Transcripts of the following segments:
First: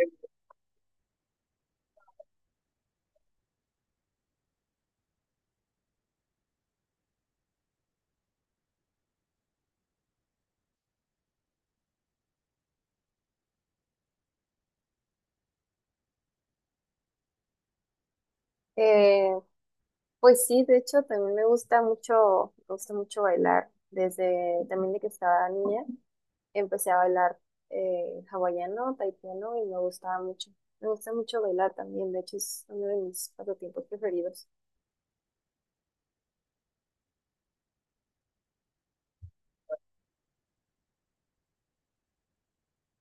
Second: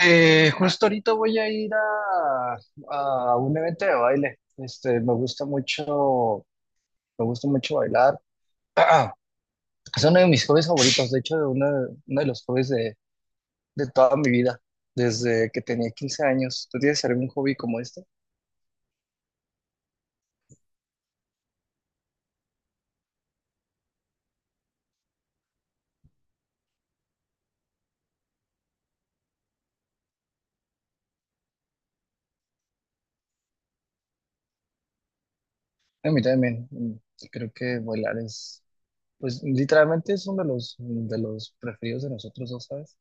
Justo ahorita voy a ir a un evento de baile. Me gusta mucho, me gusta mucho bailar. Es uno de mis hobbies favoritos, de hecho, de uno de los hobbies de toda mi vida, desde que tenía 15 años. ¿Tú tienes algún hobby como este? Eh, pues sí, de hecho también me gusta mucho bailar. Desde también de que estaba niña empecé a bailar hawaiano, taipiano y me gustaba mucho. Me gusta mucho bailar también, de hecho es uno de mis pasatiempos preferidos. A mí también. Creo que bailar es, pues, literalmente es uno de los preferidos de nosotros dos, ¿sabes?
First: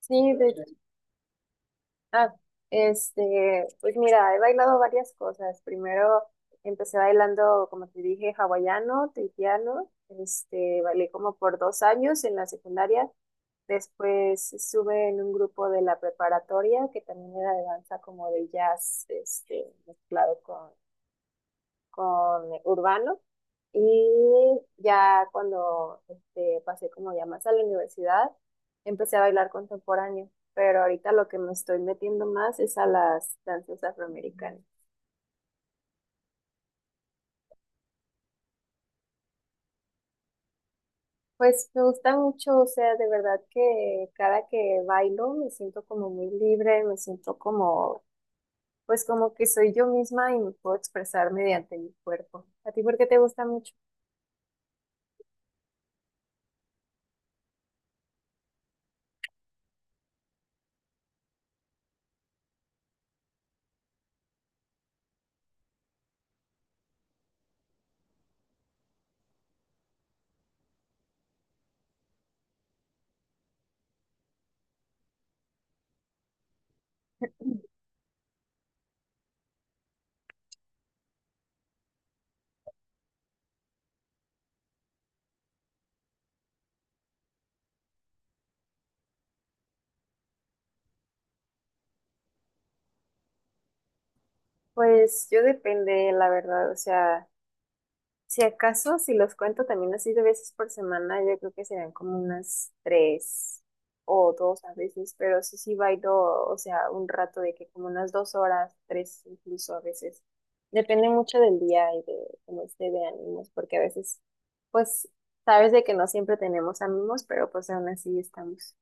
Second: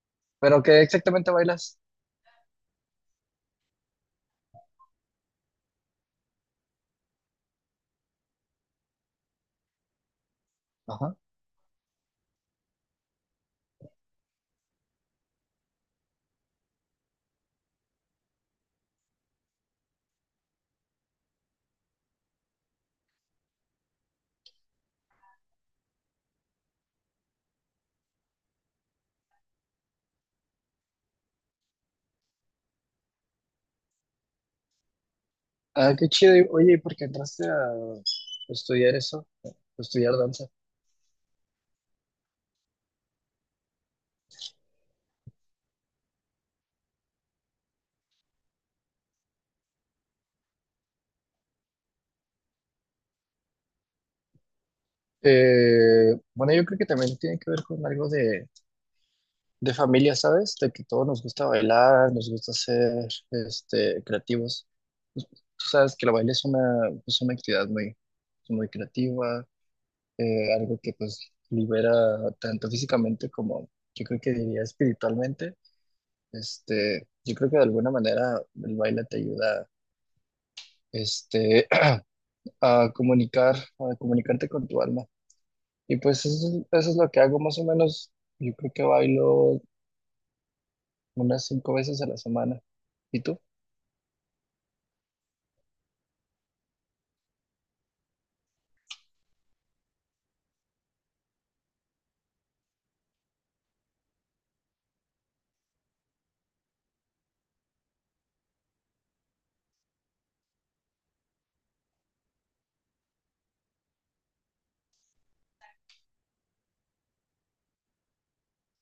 Sí, de hecho. Pero ¿qué exactamente bailas? Ah, pues mira, he bailado varias cosas. Primero empecé bailando, como te dije, hawaiano, taipiano. Bailé Ajá. como por 2 años en la secundaria. Después estuve en un grupo de la preparatoria que también era de danza como de jazz, mezclado con urbano. Y ya cuando pasé como ya más a la universidad, empecé a bailar contemporáneo. Pero ahorita lo que me estoy metiendo más es a las danzas afroamericanas. Ah, qué chido. Oye, ¿y por qué entraste a estudiar eso? Estudiar danza. Pues me gusta mucho, o sea, de verdad que cada que bailo me siento como muy libre, me siento como pues como que soy yo misma y me puedo expresar mediante mi cuerpo. ¿A ti por qué te gusta mucho? Bueno, yo creo que también tiene que ver con algo de familia, ¿sabes? De que todos nos gusta bailar, nos gusta ser creativos. Pues, tú sabes que la baile es una, pues, una actividad muy, muy creativa, algo que pues libera tanto físicamente como yo creo que diría espiritualmente. Yo creo que de alguna manera el baile te ayuda este, a comunicarte con tu alma. Y pues eso, eso es lo que hago más o menos. Yo creo que bailo unas 5 veces a la semana. ¿Y tú? Pues yo depende, la verdad, o sea, si acaso, si los cuento también así de veces por semana, yo creo que serían como unas tres o dos a veces, pero sí, sí bailo, o sea, un rato de que como unas 2 horas, tres incluso a veces. Depende mucho del día y de cómo esté de ánimos, porque a veces, pues, sabes de que no siempre tenemos ánimos, pero pues aún así estamos.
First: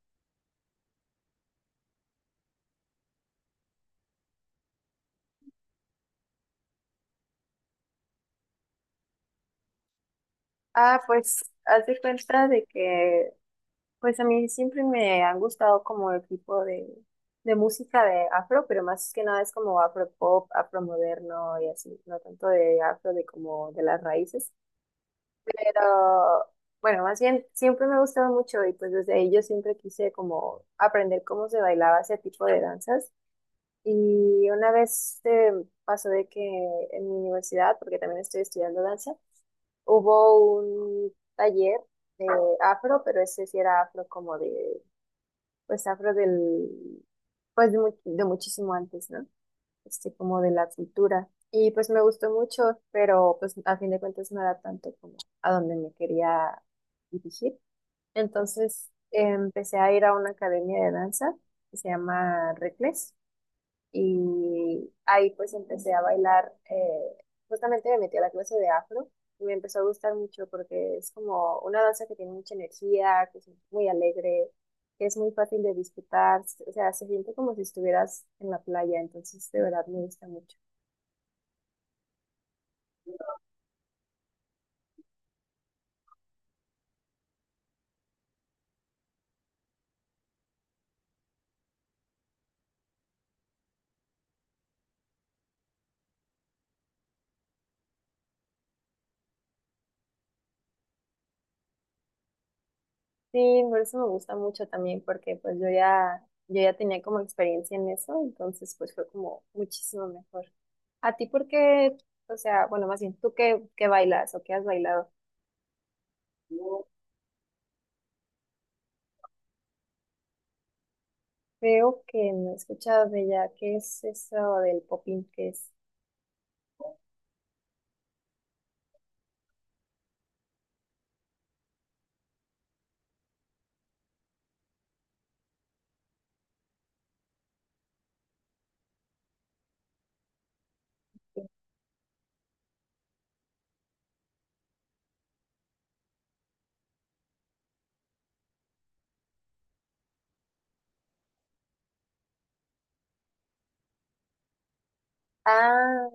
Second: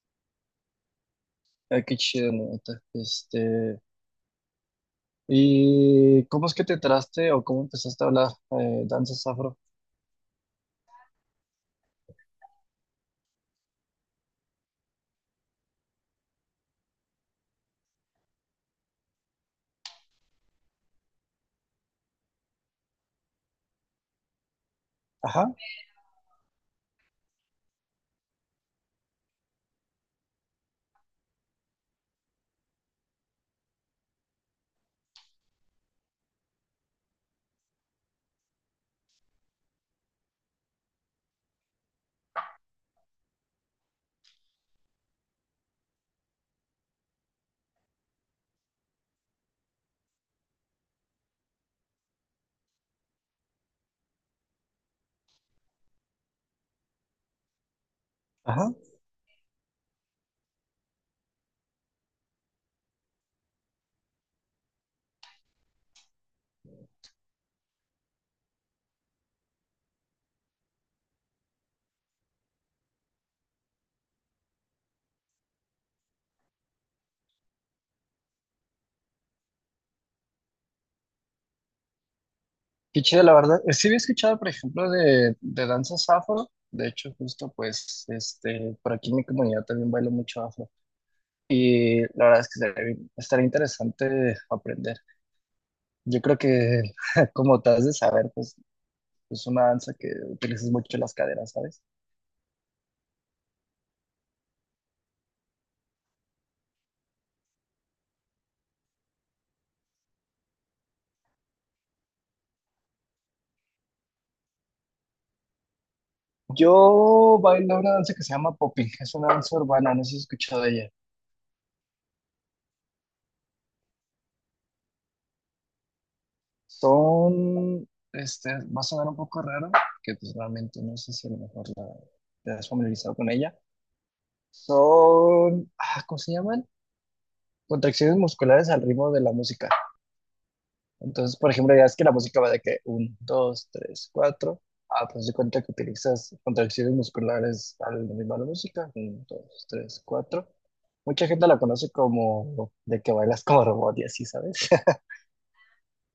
Ay, qué chido, neta. ¿Y cómo es que te traste o cómo empezaste a hablar danzas afro? Ah, pues haz de cuenta de que, pues a mí siempre me han gustado como el tipo de música de afro, pero más que nada es como afro pop, afro moderno y así, no tanto de afro de como de las raíces. Ajá, Pero bueno, más bien siempre me ha gustado mucho y pues desde ahí yo siempre quise como aprender cómo se bailaba ese tipo de danzas. Y una vez pasó de que en mi universidad, porque también estoy estudiando danza, hubo un taller de afro, pero ese sí era afro como de, pues afro del, pues de, de muchísimo antes, ¿no? Como de la cultura. Y pues me gustó mucho, pero pues a fin de cuentas no era tanto como a donde me quería dirigir. ajá. Entonces empecé a ir a una academia de danza que se llama Recles. Y ahí pues empecé a bailar, justamente me metí a la clase de afro y me empezó a gustar mucho porque es como una danza que tiene mucha energía, que es muy alegre, que es muy fácil de disfrutar, o sea, se siente como si estuvieras en la playa, entonces de verdad me gusta mucho. Qué chido, la verdad. Sí había escuchado, por ejemplo, de danzas afro. De hecho, justo pues, este, por aquí en mi comunidad también bailo mucho afro. Y la verdad es que estaría interesante aprender. Yo creo que, como te has de saber, pues es una danza que utilizas mucho las caderas, ¿sabes? Sí, por eso me gusta mucho también porque pues yo ya tenía como experiencia en eso, entonces pues fue como muchísimo mejor. ¿A ti por qué, o sea, bueno, más bien, tú qué bailas o qué has bailado? Yo bailo una danza que se llama popping. Es una danza urbana, no sé si has escuchado de ella. Creo que no he escuchado de ella. ¿Qué es eso del popín? ¿Qué es? Son, este, va a sonar un poco raro, que pues realmente no sé si a lo mejor te has familiarizado con ella. Son, ¿cómo se llaman? Contracciones musculares al ritmo de la música. Entonces, por ejemplo, ya es que la música va de que uno 2 3 cuatro. Ah, pues de cuenta que utilizas contracciones musculares al ritmo de la música. Uno 2 3 cuatro. Mucha gente la conoce como de que bailas como robot y así, ¿sabes? Ah,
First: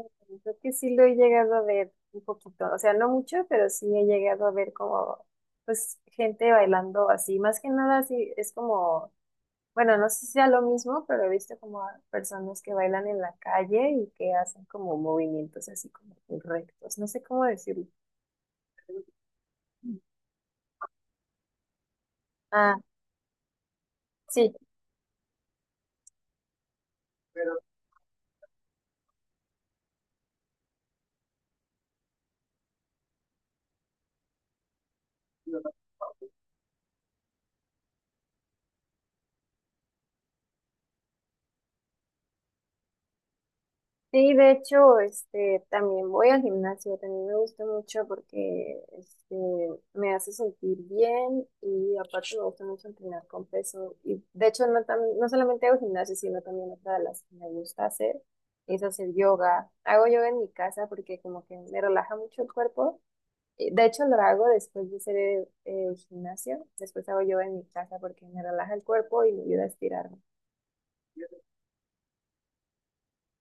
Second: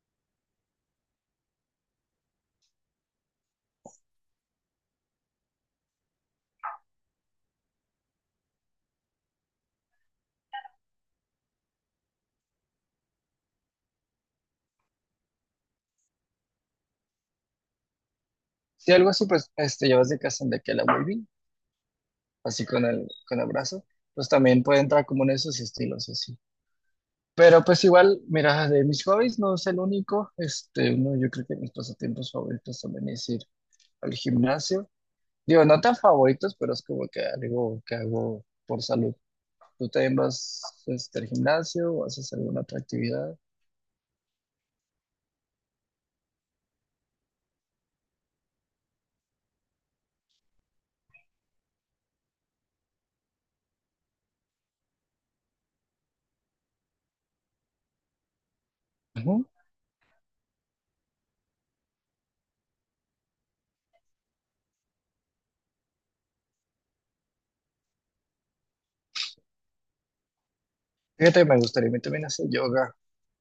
creo que sí lo he llegado a ver un poquito. O sea, no mucho, pero sí he llegado a ver como, pues, gente bailando así. Más que nada, sí, es como, bueno, no sé si sea lo mismo, pero he visto como a personas que bailan en la calle y que hacen como movimientos así como rectos. No sé cómo decirlo. Si algo así, pues este, llevas de casa de que la waving, así Ah, con el brazo, pues sí. también puede entrar como en esos estilos así. Pero pues igual, mira, de mis hobbies no es el único. Este, no yo creo que mis pasatiempos favoritos también es ir al gimnasio. Digo, no tan favoritos, pero es como que algo que hago por salud. ¿Tú también vas al gimnasio o haces alguna otra actividad? Sí, de hecho, también voy al gimnasio, también me gusta mucho porque me hace sentir bien y aparte me gusta mucho entrenar con peso. Y de hecho, no, no solamente hago gimnasio, sino también otra de las que me gusta hacer es hacer Ujú. yoga. Hago yoga en mi casa porque como que me relaja mucho el cuerpo. Y de hecho, lo hago después de hacer el gimnasio, después hago yoga en mi casa porque me relaja el cuerpo y me ayuda a estirarme. Fíjate, me gustaría a mí también hacer yoga,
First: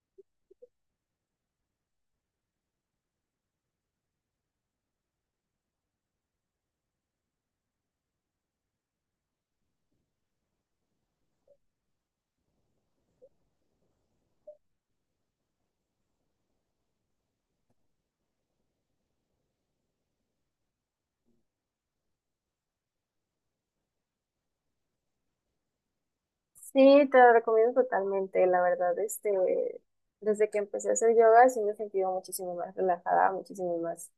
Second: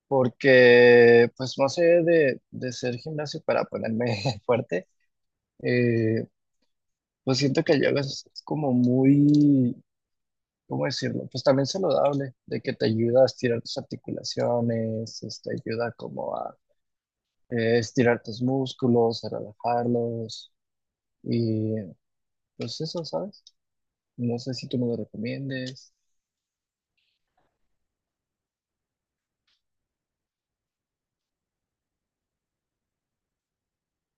porque pues no sé de ser gimnasio para ponerme fuerte, eh, pues siento que el yoga es como muy, ¿cómo decirlo? Pues también saludable, de que te ayuda a estirar tus articulaciones, ayuda como a estirar tus músculos, a relajarlos. Y pues eso, ¿sabes? No sé si tú me lo recomiendes. Sí, te lo recomiendo totalmente, la verdad, desde que empecé a hacer yoga sí me he sentido muchísimo más relajada, muchísimo más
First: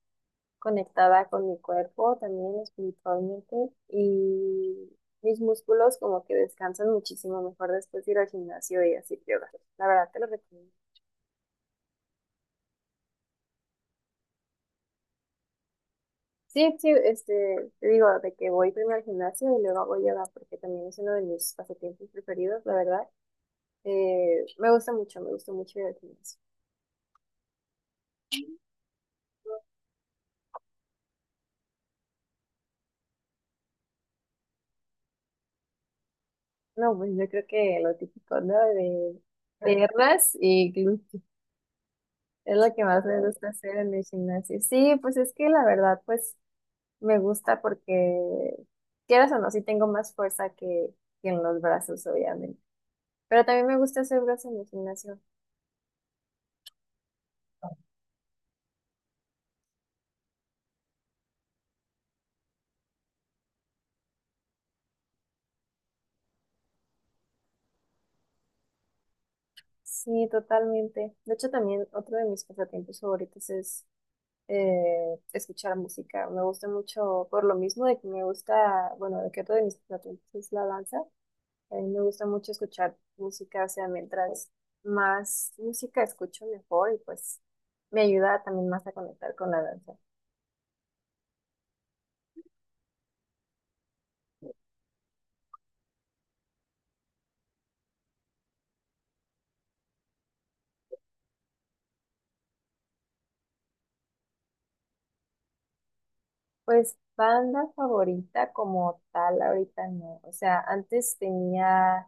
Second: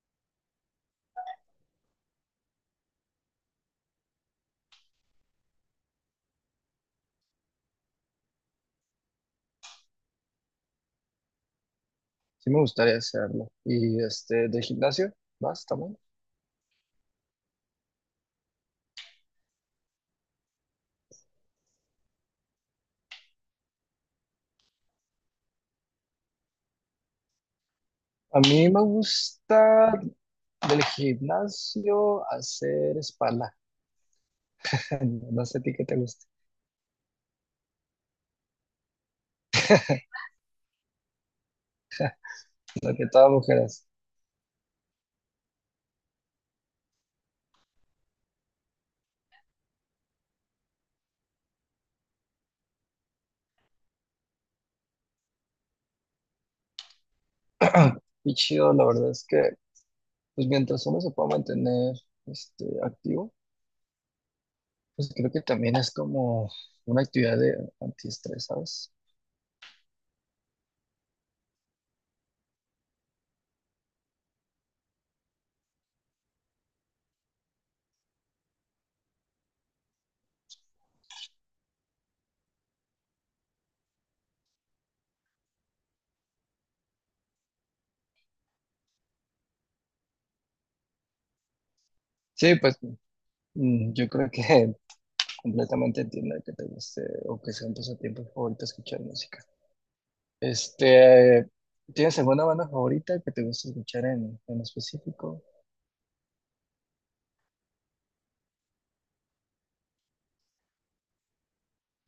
conectada con mi cuerpo, también espiritualmente, y mis músculos como que descansan muchísimo mejor después de ir al gimnasio y hacer yoga. La verdad, te lo recomiendo. Sí me gustaría hacerlo. Y este, de gimnasio, ¿vas también? Sí, sí, te digo, de que voy primero al gimnasio y luego hago yoga, porque también es uno de mis pasatiempos preferidos, la verdad. Me gusta mucho, me gusta mucho ir al gimnasio. A mí me gusta del gimnasio hacer espalda. No sé a ti qué te gusta. No, pues yo creo que lo típico, ¿no? De piernas y glúteos. Es lo que Lo más que me todas gusta hacer mujeres. en el gimnasio. Sí, pues es que la verdad, pues me gusta porque, quieras o no, sí tengo más fuerza que en los brazos, obviamente. Pero también me gusta hacer brazos en el gimnasio. Y chido, la verdad es que, pues mientras uno se pueda mantener activo, pues creo que también es como una actividad de antiestrés, ¿sabes? Sí, totalmente. De hecho, también otro de mis pasatiempos favoritos es escuchar música. Me gusta mucho, por lo mismo de que me gusta, bueno, de que otro de mis pasatiempos es la danza. A mí me gusta mucho escuchar música, o sea, mientras más música escucho mejor y pues me ayuda también más a conectar con la danza. Sí, pues yo creo que completamente entiendo que te guste o que sea un pasatiempo favorito escuchar música. Este, ¿tienes alguna banda favorita que te guste escuchar en específico? Pues banda favorita como tal ahorita no. O sea, antes tenía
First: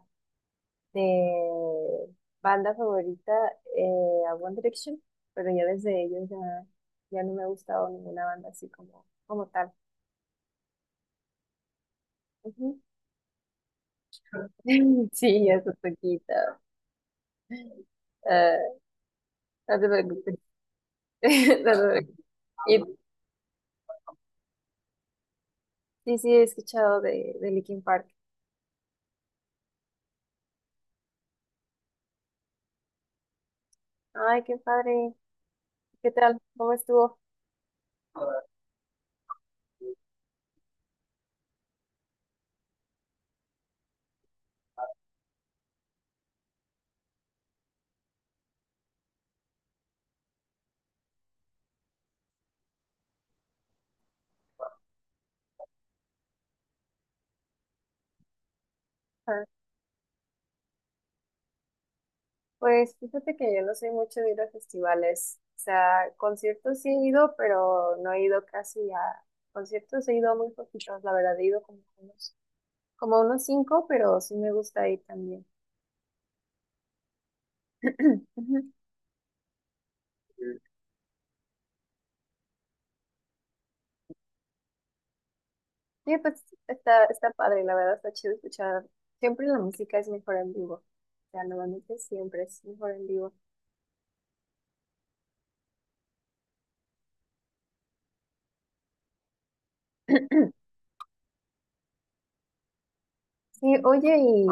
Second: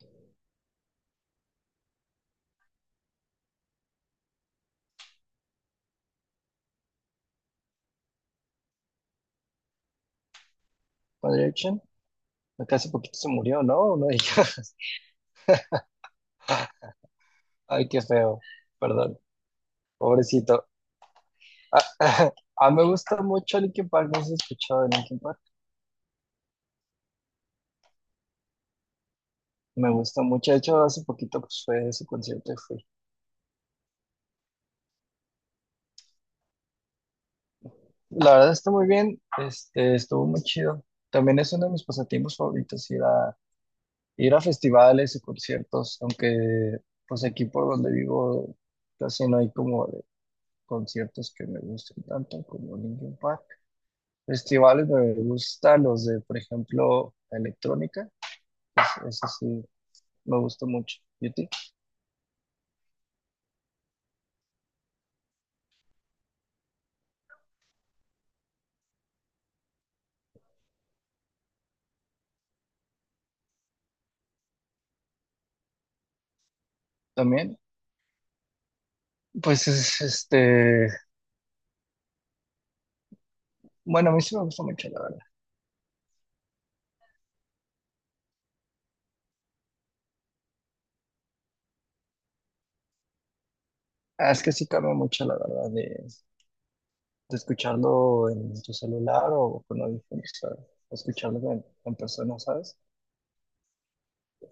de banda favorita a One Direction, pero ya desde ellos ya, ya no me ha gustado ninguna banda así como tal. One Direction, acá Ujú. hace poquito se murió, ¿no? No digas. Sí, eso poquito. Ay, qué feo. Ah, Perdón, no te preocupes. pobrecito. No te Ah, preocupes. ah, Y me gusta mucho Linkin Park, no sé si has escuchado de Linkin Park. sí, sí, he escuchado de Linkin Park. Me gusta mucho, de hecho, hace poquito pues, fue su concierto y fui. Ay, qué padre. ¿Qué tal? ¿Cómo estuvo? La verdad está muy bien, este, estuvo muy chido. También es uno de mis pasatiempos favoritos ir a festivales y conciertos, aunque pues aquí por donde vivo casi no hay como de conciertos que me gusten tanto como Linkin Park. Festivales me gustan los de, por ejemplo, electrónica, es, eso Ah, sí, me gusta mucho. ¿Y a ti? pues fíjate que yo no soy mucho de ir a festivales. O sea, conciertos sí he ido, pero no he ido casi a conciertos. He ido a muy poquitos, la verdad. He ido como a unos cinco, pero sí me gusta ir también. También, Ujú. pues es este, bueno, a mí sí me gusta mucho, la verdad. Sí, pues está padre, la verdad, está chido escuchar. Siempre la música es mejor en vivo. O sea, normalmente siempre es mejor en vivo. Ah, es que sí cambia mucho, la verdad, de escucharlo en tu celular o con audífonos, o escucharlo en persona, ¿sabes? Sí, oye, y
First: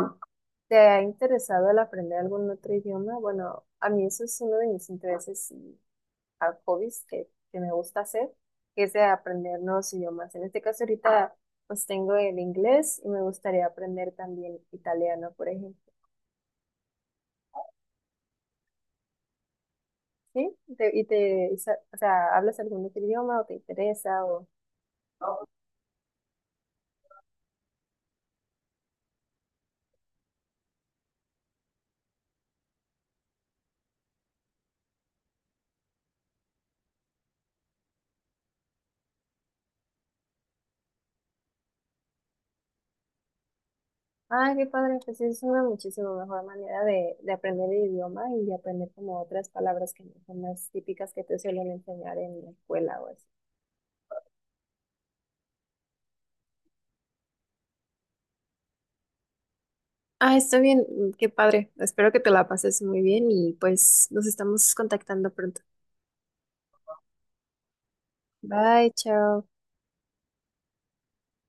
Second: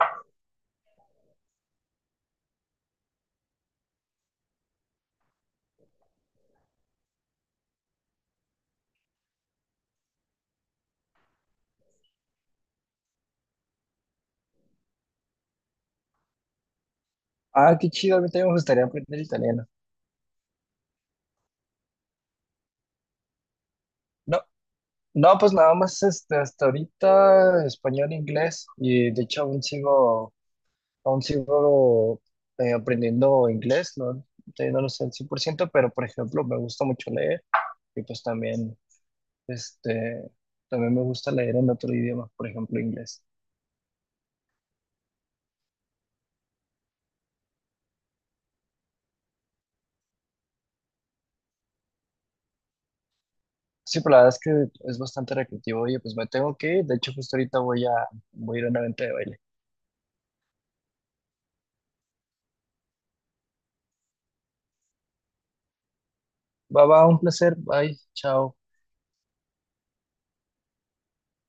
¿te ha interesado el aprender algún otro idioma? Bueno, a mí eso es uno de mis intereses y hobbies que me gusta hacer, que es de aprender nuevos idiomas. En este caso ahorita pues tengo el inglés y me gustaría aprender también italiano, por ejemplo. Ah, qué chido, a mí también me gustaría aprender italiano. ¿Sí? ¿ O sea, hablas algún otro idioma o te interesa No, o... no, pues nada más este, hasta ahorita español, inglés y de hecho aún sigo aprendiendo inglés, no, todavía no lo sé al 100%, pero por ejemplo me gusta mucho leer y pues también, este, también me gusta leer en otro idioma, por ejemplo inglés. Ay, qué padre, pues es una muchísimo mejor manera de aprender el idioma y de aprender como otras palabras que no son las típicas que te suelen enseñar en la escuela o así. Sí, pero la verdad es que es bastante recreativo. Oye, pues me tengo que ir, de hecho justo ahorita voy a ir a una venta de baile. Ah, está bien, qué padre. Espero que te la pases muy bien y pues nos estamos contactando pronto. Va, va, un placer, bye, chao. Bye, chao.